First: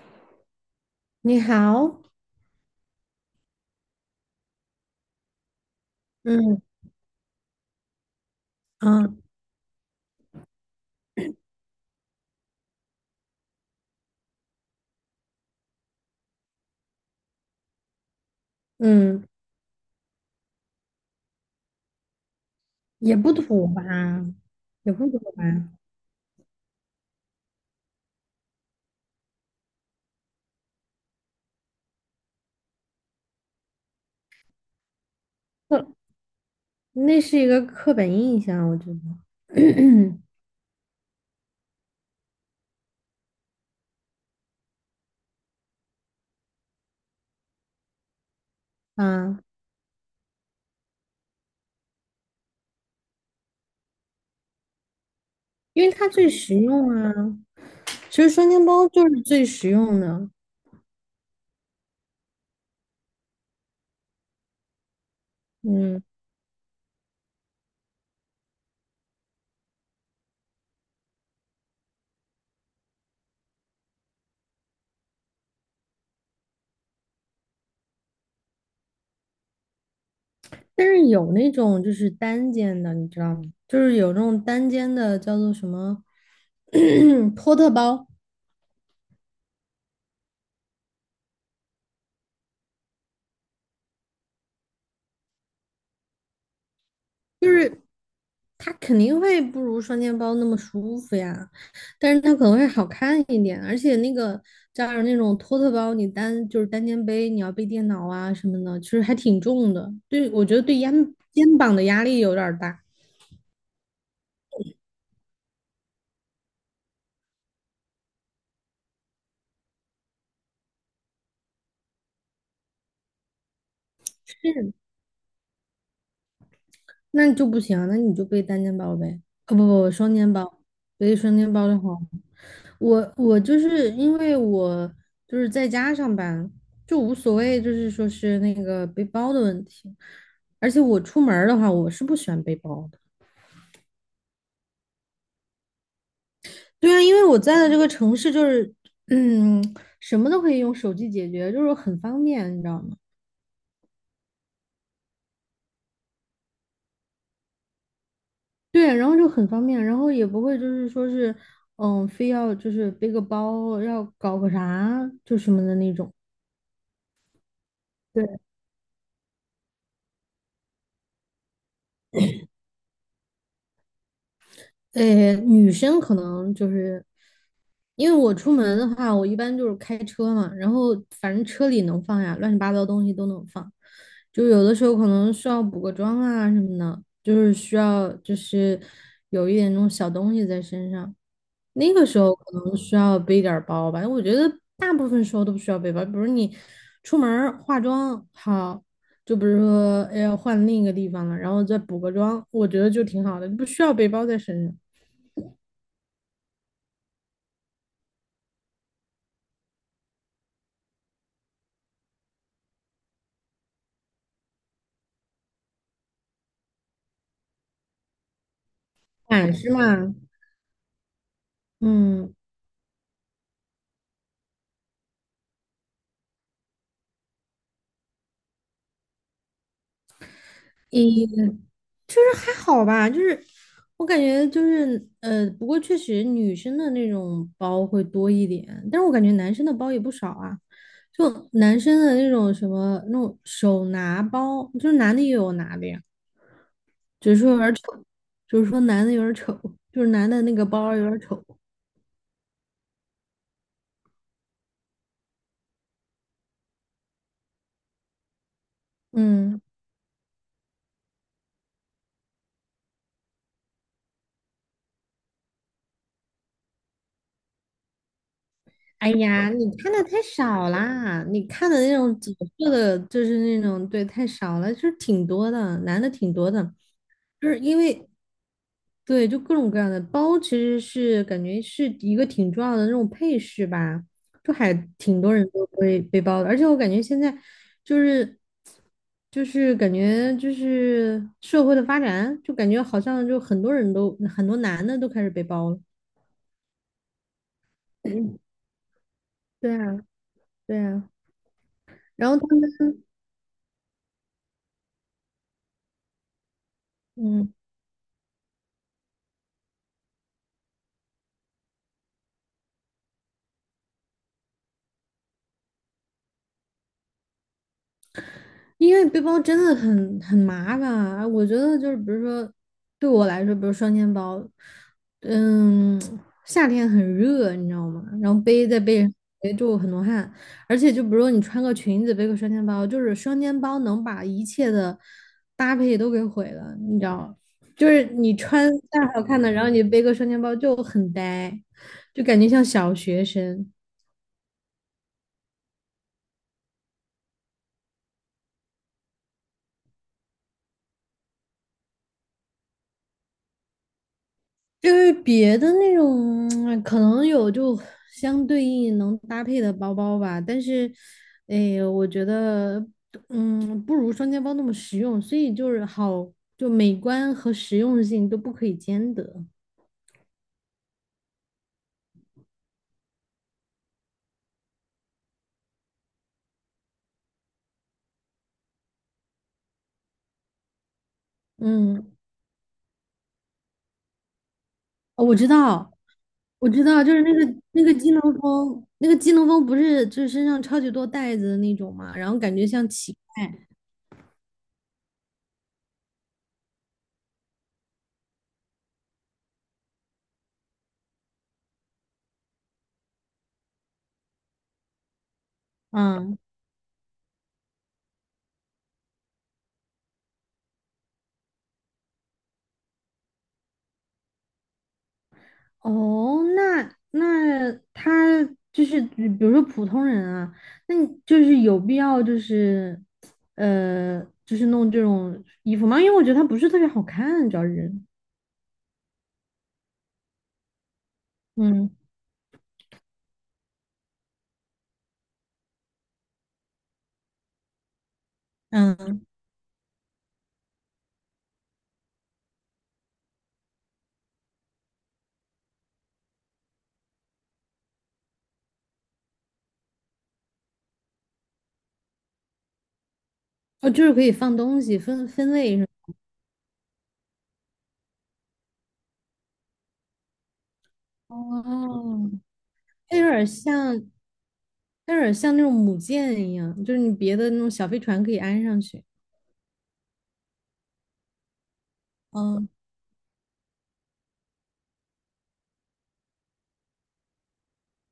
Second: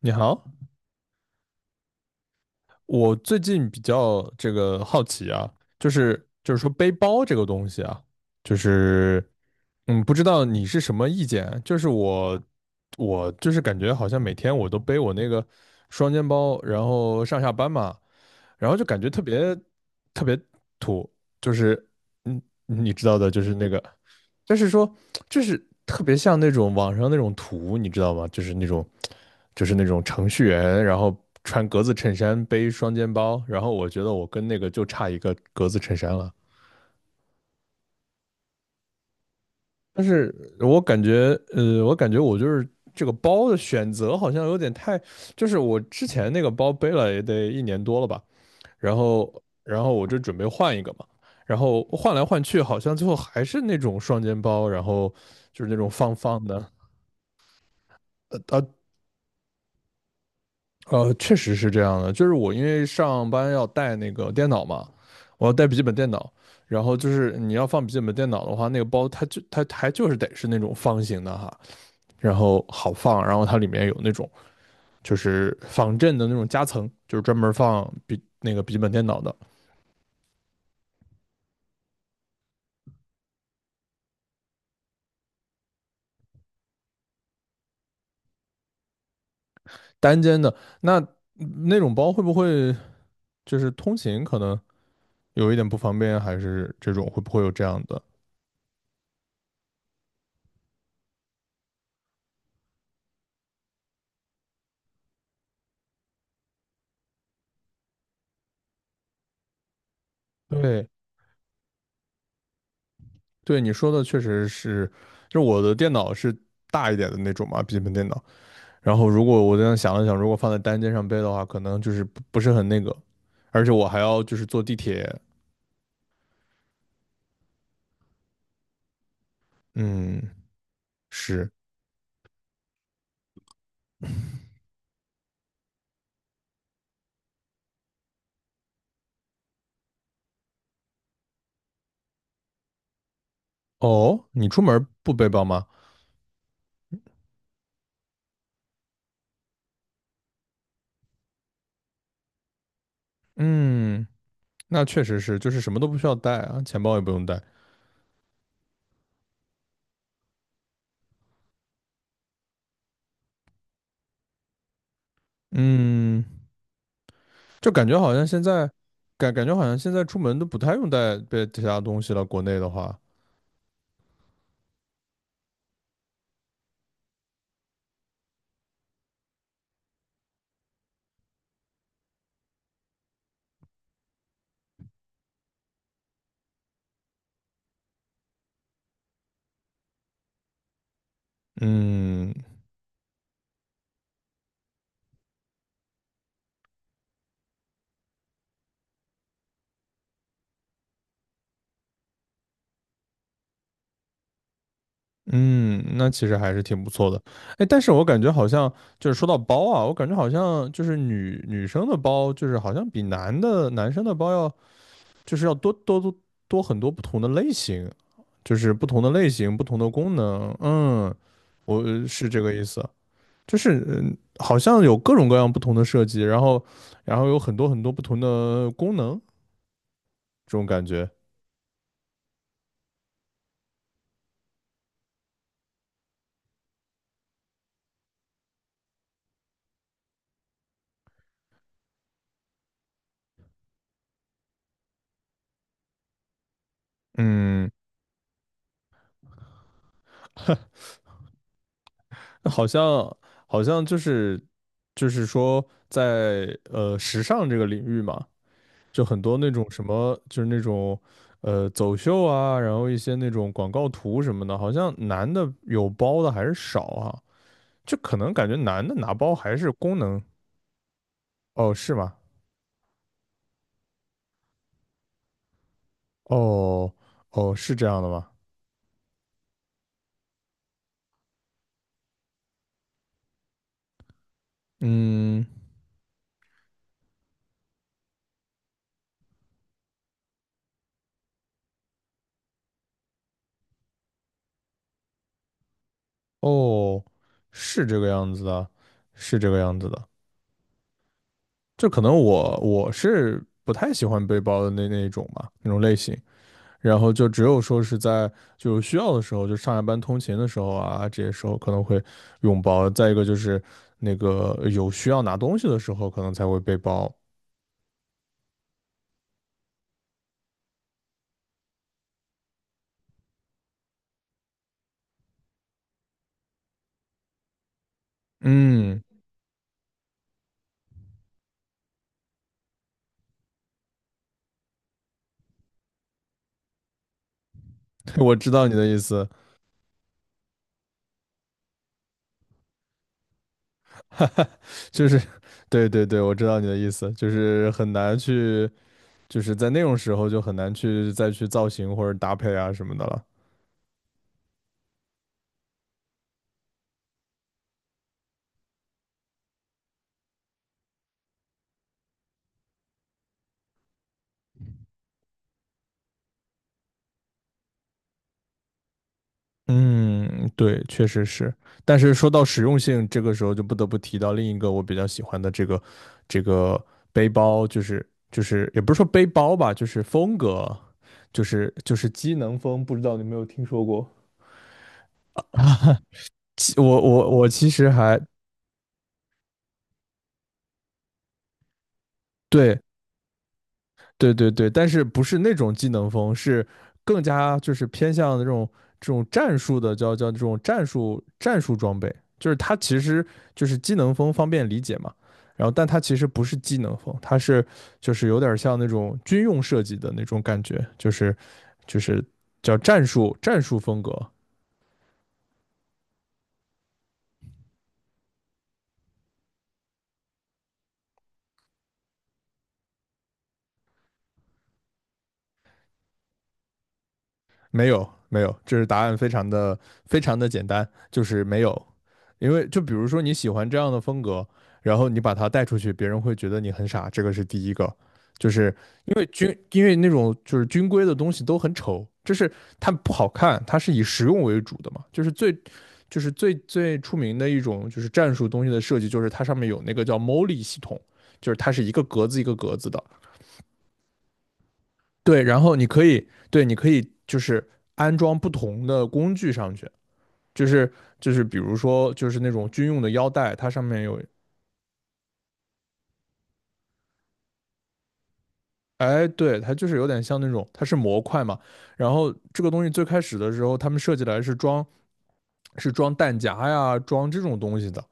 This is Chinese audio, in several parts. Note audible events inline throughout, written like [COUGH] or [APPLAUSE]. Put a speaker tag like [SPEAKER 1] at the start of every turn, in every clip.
[SPEAKER 1] 你好，
[SPEAKER 2] 你好。
[SPEAKER 1] 我最近比较这个好奇啊，就是就是
[SPEAKER 2] 嗯
[SPEAKER 1] 说背包这个东西啊，就
[SPEAKER 2] 啊
[SPEAKER 1] 是不知道你是什么意见啊？就是我就是感觉好像每天我都背我那个双肩包，然后上下班嘛，然后就感觉特
[SPEAKER 2] 嗯，
[SPEAKER 1] 别特别土，就是嗯，你知
[SPEAKER 2] 也
[SPEAKER 1] 道的，
[SPEAKER 2] 不
[SPEAKER 1] 就是
[SPEAKER 2] 土
[SPEAKER 1] 那个。
[SPEAKER 2] 吧，
[SPEAKER 1] 就是说，
[SPEAKER 2] 也不土
[SPEAKER 1] 就是
[SPEAKER 2] 吧。
[SPEAKER 1] 特别像那种网上那种图，你知道吗？就是那种，就是那种程序员，然后穿格子衬衫，背双肩包，然后我觉得我跟那个就差一个格子衬
[SPEAKER 2] 那
[SPEAKER 1] 衫了。
[SPEAKER 2] 那是一个刻板印象，我觉
[SPEAKER 1] 但
[SPEAKER 2] 得。
[SPEAKER 1] 是我感觉，我感觉我就是这个包的选择好像有点太，就是我之前那个包背了也得一年多了吧，然
[SPEAKER 2] [CLEARS THROAT]
[SPEAKER 1] 后，
[SPEAKER 2] 啊，
[SPEAKER 1] 然后我就准备换一个嘛，然后换来换去，好像最后还是那种双肩包，然后就是那
[SPEAKER 2] 因
[SPEAKER 1] 种
[SPEAKER 2] 为它
[SPEAKER 1] 方
[SPEAKER 2] 最
[SPEAKER 1] 方
[SPEAKER 2] 实
[SPEAKER 1] 的，啊，
[SPEAKER 2] 用啊，其实双肩
[SPEAKER 1] 呃
[SPEAKER 2] 包就是最实用的。
[SPEAKER 1] 确实是这样的，就是我因为上班要带那个电脑嘛，我要带笔记本
[SPEAKER 2] 嗯，
[SPEAKER 1] 电脑，然后就是你要放笔记本电脑的话，那个包它还就是得是那种方形的哈，然后好放，然后它里面有那种就是防震的那种夹层，就是专门放笔那个笔记本电脑的
[SPEAKER 2] 但是有那种就是单肩的，你知道吗？就是有那种单肩的叫做什么 [CLEARS THROAT] 托特包。
[SPEAKER 1] 单肩的，那那种包会不会就是通勤可能有一点不方便，还是这种会不会有这样的？
[SPEAKER 2] 它肯定会不如双肩包那么舒服呀，但是它可能会好看一点，而且那个加上那种托特包，你单就是单肩背，你要背电脑啊什么的，其实还挺重的。对，我觉得对
[SPEAKER 1] 对，
[SPEAKER 2] 肩肩膀的压力有点儿大。
[SPEAKER 1] 对你说的确实是，就是我的电脑是大一点的那种嘛，笔记本电脑。然后如果我这样想了想，如果放在单肩上背的话，可能就是不是很那个，而且我还要就是坐地铁。
[SPEAKER 2] 那就不行啊，那你就背单肩包呗。哦不不不，双
[SPEAKER 1] 嗯，
[SPEAKER 2] 肩包。背双
[SPEAKER 1] 是。
[SPEAKER 2] 肩包的话，我就是因为我就是在家上班，就无所谓，就是说是那个背包的问题。而且我出门儿的话，我是不喜欢背包的。
[SPEAKER 1] 哦，你出门不背包吗？
[SPEAKER 2] 对啊，因为我在的这个城市就是，嗯，什么都可以用手机解决，就是很方便，你知道吗？
[SPEAKER 1] 嗯，那确实是，就是什么都不需要带啊，钱包也不用带。
[SPEAKER 2] 对，然后就很方便，然后也不会就是说是，嗯，非要就是背个包，要搞个啥就什么的那种。
[SPEAKER 1] 嗯，就感觉好像
[SPEAKER 2] 对，
[SPEAKER 1] 现在，感觉好像现在出门都不太用带背其他东西了。国内的话，
[SPEAKER 2] 女生可能就是因为我出门的话，我一般就是开车嘛，然后反正车里能放呀，乱七八糟东西都能放。就有的时候可能需要补个妆啊什么的，就是需要就是有一点那种小东西在身上，那个时
[SPEAKER 1] 嗯，
[SPEAKER 2] 候可能需要背点儿包吧。我觉得大部分时候都不需要背包，比如你出门儿化妆好，就比如说哎呀换另一个地方了，然后再补个妆，我觉得就挺好的，不需要背包在身上。
[SPEAKER 1] 嗯，那其实还是挺不错的。哎，但是我感觉好像就是说到包啊，我感觉好像就是女生的包，就是好像比男生的包要就是要多很多不同的类型，就是不同的类
[SPEAKER 2] 款
[SPEAKER 1] 型、不
[SPEAKER 2] 式
[SPEAKER 1] 同的
[SPEAKER 2] 嘛，
[SPEAKER 1] 功能。嗯，我是
[SPEAKER 2] 嗯，
[SPEAKER 1] 这个意思，就是嗯好像有各种各样不同的设计，然后有很多不同的功能，这种感觉。
[SPEAKER 2] 也就是还好吧，就是我感觉就是不过确实女生的那种包会多一点，但是我感觉男生的包也不少啊。就男生的那种什么那种手拿包，就是男的也有拿的呀，只是说有
[SPEAKER 1] 嗯，
[SPEAKER 2] 点丑，就是说男的有点丑，就是男的那个包有点丑。
[SPEAKER 1] 好像好像就是说在时尚这个领域嘛，就很多那
[SPEAKER 2] 嗯，
[SPEAKER 1] 种什么就是那种走秀啊，然后一些那种广告图什么的，好像男的有包的还是少啊，就可能感觉男的
[SPEAKER 2] 哎
[SPEAKER 1] 拿包
[SPEAKER 2] 呀，
[SPEAKER 1] 还
[SPEAKER 2] 你
[SPEAKER 1] 是
[SPEAKER 2] 看
[SPEAKER 1] 功
[SPEAKER 2] 的太
[SPEAKER 1] 能
[SPEAKER 2] 少啦，你看
[SPEAKER 1] 哦，
[SPEAKER 2] 的
[SPEAKER 1] 是
[SPEAKER 2] 那
[SPEAKER 1] 吗？
[SPEAKER 2] 种紫色的，就是那种对，太少了，就是挺多的，男的挺多的。
[SPEAKER 1] 哦
[SPEAKER 2] 就
[SPEAKER 1] 哦，
[SPEAKER 2] 是
[SPEAKER 1] 是
[SPEAKER 2] 因
[SPEAKER 1] 这样的
[SPEAKER 2] 为
[SPEAKER 1] 吗？
[SPEAKER 2] 对，就各种各样的包，其实是感觉是一个挺重要的那种配饰吧，就还挺多
[SPEAKER 1] 嗯，
[SPEAKER 2] 人都会背包的。而且我感觉现在就是就是感觉就是社会的发展，就感觉好像就很多人都很多男的都开始背包了。
[SPEAKER 1] 哦，是这个样子的，是这个
[SPEAKER 2] 对
[SPEAKER 1] 样子
[SPEAKER 2] 啊，
[SPEAKER 1] 的。
[SPEAKER 2] 对啊。
[SPEAKER 1] 就可能
[SPEAKER 2] 然后他
[SPEAKER 1] 我
[SPEAKER 2] 们，
[SPEAKER 1] 我是不太喜欢背包的那一种吧，那种类型。然后就只
[SPEAKER 2] 嗯。
[SPEAKER 1] 有说是在就是需要的时候，就上下班通勤的时候啊，这些时候可能会用包。再一个就是那个有需要拿东西的时候，可能才会背包。
[SPEAKER 2] 因为背包真的很麻烦。我觉得就是比如说，对我来说，比如双肩包，嗯，夏天很热，你知道吗？然后背在背
[SPEAKER 1] 嗯，
[SPEAKER 2] 上背就很多汗。而且就比如说你穿个裙子背个双肩包，就是双肩包能把一切的搭配都给毁了，你知道？就是
[SPEAKER 1] [LAUGHS] 我
[SPEAKER 2] 你
[SPEAKER 1] 知道
[SPEAKER 2] 穿
[SPEAKER 1] 你的意
[SPEAKER 2] 再好
[SPEAKER 1] 思，
[SPEAKER 2] 看的，然后你背个双肩包就很呆，就感觉像小学生。
[SPEAKER 1] 就是对对对，我知道你的意思，就是很难去，就是在那种时候就很难去再去造型或者搭配啊什么的了。
[SPEAKER 2] 就是别的那种，可能有就相对应能搭配的包包吧，但是，哎，我觉得，嗯，不如双肩包那么实用，所以就是好，就美观和实用性都不可以兼得。
[SPEAKER 1] 嗯，对，确实是。但是说到实用性，这个时候就不得不提到另一个我比较喜欢的这个背包，就是也不是说背包吧，就是风格，就是
[SPEAKER 2] 嗯，
[SPEAKER 1] 机能风，不知道你有没有听说过？
[SPEAKER 2] 哦我知道，
[SPEAKER 1] [LAUGHS]
[SPEAKER 2] 我
[SPEAKER 1] 其我
[SPEAKER 2] 知道。就是那
[SPEAKER 1] 我我
[SPEAKER 2] 个
[SPEAKER 1] 其
[SPEAKER 2] 那
[SPEAKER 1] 实
[SPEAKER 2] 个机
[SPEAKER 1] 还
[SPEAKER 2] 能风，那个机能风不是就是身上超级多袋子的那种嘛，然后感觉
[SPEAKER 1] 对
[SPEAKER 2] 像乞
[SPEAKER 1] 对对对，但是不是那种技能风，是更加就是偏向这种战术的，叫这种战术装备，就是它其实就是技能风方便理解嘛。然后，但它其实
[SPEAKER 2] 丐。
[SPEAKER 1] 不是技能风，它是就是有点像那种军用设计的那种感觉，就是就是叫战术风格。
[SPEAKER 2] 哦，那那他就是比如说普通人啊，那你就是有必要就是就是弄这种衣服吗？因为我觉得它不是特别好看，主要
[SPEAKER 1] 没
[SPEAKER 2] 是
[SPEAKER 1] 有没有，这是答案非常的简单，就是没有。
[SPEAKER 2] 嗯
[SPEAKER 1] 因为就比如说你喜欢这样的风格，然后你把它带出去，别人会觉得你很傻，这个是第一个。就是因
[SPEAKER 2] 嗯。
[SPEAKER 1] 为军，因为那种就是军规的东西都很丑，就是它不好看，它是以实用为主的嘛。就是最，就是最出名的一种就是战术东西的设计，就是它上面有那个叫 MOLI 系统，就是它是一个格子一个格子的。
[SPEAKER 2] 哦，就是可以放东西分
[SPEAKER 1] 对，
[SPEAKER 2] 分
[SPEAKER 1] 然
[SPEAKER 2] 类
[SPEAKER 1] 后
[SPEAKER 2] 是
[SPEAKER 1] 你
[SPEAKER 2] 吗？
[SPEAKER 1] 可以，对，你可以就是安装不同的工具上去，就是就
[SPEAKER 2] 哦，
[SPEAKER 1] 是比如说就是那种军用的
[SPEAKER 2] 它有点
[SPEAKER 1] 腰
[SPEAKER 2] 儿
[SPEAKER 1] 带，它上面
[SPEAKER 2] 像，
[SPEAKER 1] 有
[SPEAKER 2] 它有点儿像那种母舰一样，就是你别的那种小飞船可以安上去。
[SPEAKER 1] 哎，对，它就是有点像那种，它是模块嘛。然后这
[SPEAKER 2] 嗯，
[SPEAKER 1] 个东西最开始的时候，他们设计来是装，是装弹夹呀，装这种东西的。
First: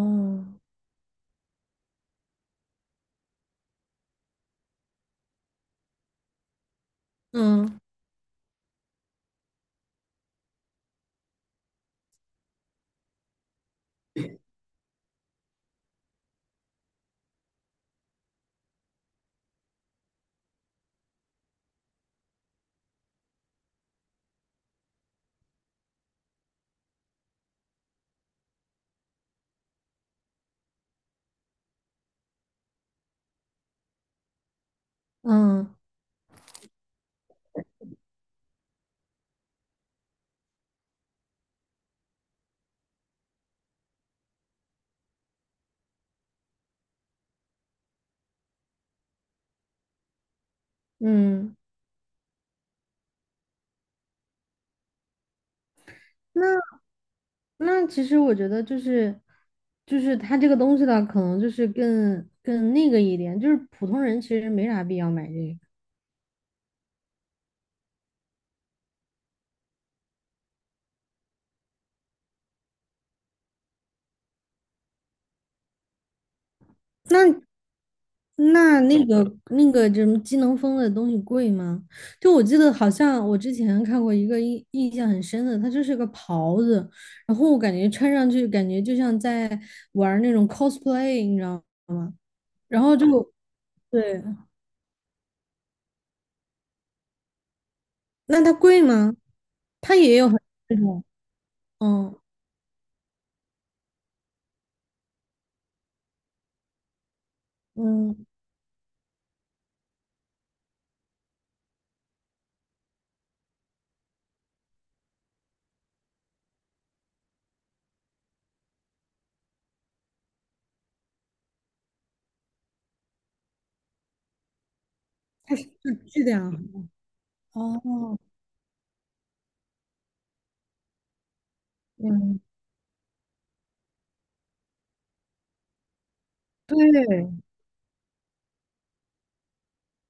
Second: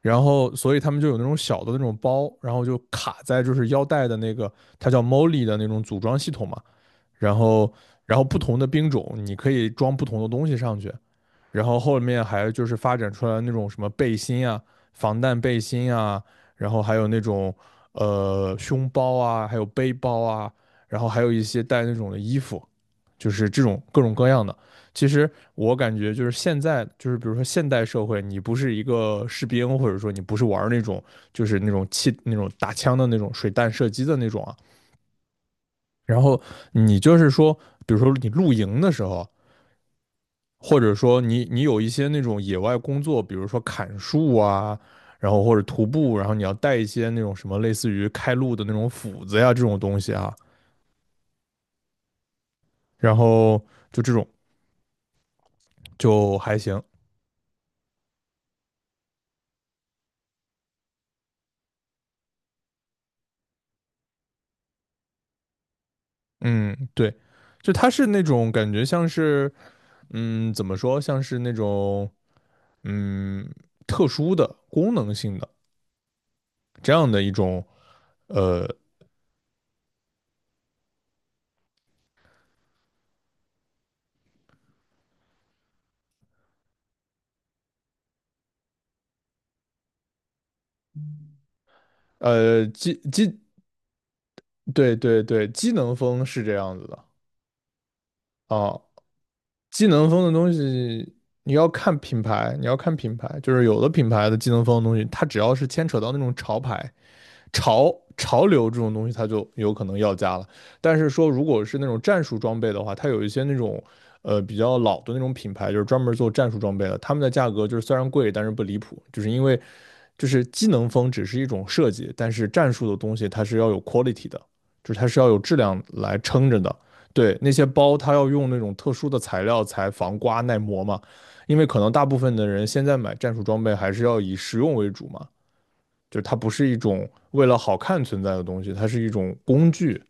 [SPEAKER 1] 然后，所以他们就有那种小的那种包，然后就卡在就是腰带的那个，它叫 Molly 的那种组装系统嘛。然后
[SPEAKER 2] 嗯
[SPEAKER 1] 然后不同的兵种你可以装不同的东西上去，然后后面还就是发展出来那种什么背心啊、防弹背心啊，然后还有那种胸包啊，还有背包啊，然后还有一些带那种的衣服，就是这种各种各样的。其实我感觉就是现在，就是比如说现代社会，你不是一个士兵，或者说你不是玩那种就是那种气那种打枪的那种水弹射击的那种啊，
[SPEAKER 2] 嗯
[SPEAKER 1] 然后你就是说，比如说你露营的时候，或者说你有一些那种野外工作，比如说砍树啊，然后或者徒步，然后你要带一些那种什么类似于开路的那种斧子呀这种东西啊，
[SPEAKER 2] 嗯，嗯，
[SPEAKER 1] 然后就这种就还
[SPEAKER 2] 那
[SPEAKER 1] 行，
[SPEAKER 2] 那其实我觉得就是，就是它这个东西的可能就是更更那个一点，就是普通人其实没啥必要买这个。
[SPEAKER 1] 嗯，对，就它是那种感觉像是，嗯，怎么说，像是那种嗯特殊的功能性的这样的
[SPEAKER 2] 那
[SPEAKER 1] 一种呃
[SPEAKER 2] 那那个那个什么机能风的东西贵吗？就我记得好像我之前看过一个印象很深的，它就是个袍子，然后我感觉穿上去感觉就像在玩儿那种 cosplay，你知道吗？
[SPEAKER 1] 呃
[SPEAKER 2] 然
[SPEAKER 1] 机
[SPEAKER 2] 后就
[SPEAKER 1] 机
[SPEAKER 2] 对，
[SPEAKER 1] 对对对，机能风是这样子的
[SPEAKER 2] 那它
[SPEAKER 1] 啊。
[SPEAKER 2] 贵吗？
[SPEAKER 1] 机
[SPEAKER 2] 它
[SPEAKER 1] 能
[SPEAKER 2] 也
[SPEAKER 1] 风
[SPEAKER 2] 有
[SPEAKER 1] 的
[SPEAKER 2] 很
[SPEAKER 1] 东
[SPEAKER 2] 那种，
[SPEAKER 1] 西你要看
[SPEAKER 2] 嗯
[SPEAKER 1] 品牌，你要看品牌，就是有的品牌的机能风的东西，它只要是牵扯到那种潮牌、潮
[SPEAKER 2] 嗯，
[SPEAKER 1] 潮流这种东西，它就有可能要价了。但是说如果是那种战术装备的话，它有一些那种比较老的那种品牌，就是专门做战术装备的，他们的价格就是虽然贵，但是不离谱，就是因为就是机能风只是一种设计，但是战术的东西它是要有 quality 的，就是它是要有质量来
[SPEAKER 2] 质
[SPEAKER 1] 撑
[SPEAKER 2] 量。
[SPEAKER 1] 着的。对，那些包它
[SPEAKER 2] 哦，
[SPEAKER 1] 要用那种特殊的材料才防刮耐磨嘛，因为可能大部分
[SPEAKER 2] 嗯，
[SPEAKER 1] 的人现在买战术装备还是要以实用为主嘛，就是它不是一种
[SPEAKER 2] 对
[SPEAKER 1] 为了好看存在的东西，它是一种工具。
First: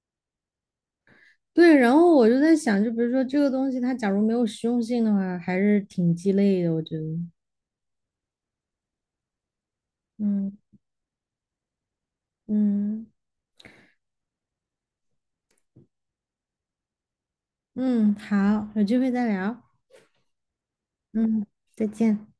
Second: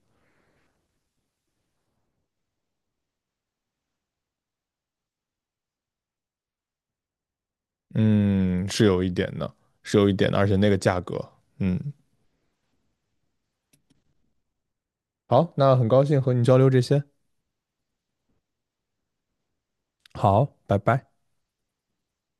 [SPEAKER 2] 对，然后我就在想，就比如说这个东西，它假如没有实用性的话，还是挺鸡肋的，我觉得。
[SPEAKER 1] 嗯，是有一点的，是有一点的，而且那个
[SPEAKER 2] 嗯
[SPEAKER 1] 价格，嗯，
[SPEAKER 2] 嗯
[SPEAKER 1] 好，那很高兴和你交流这些，
[SPEAKER 2] 嗯，好，有机会再聊。
[SPEAKER 1] 好，拜拜。
[SPEAKER 2] 嗯，再见。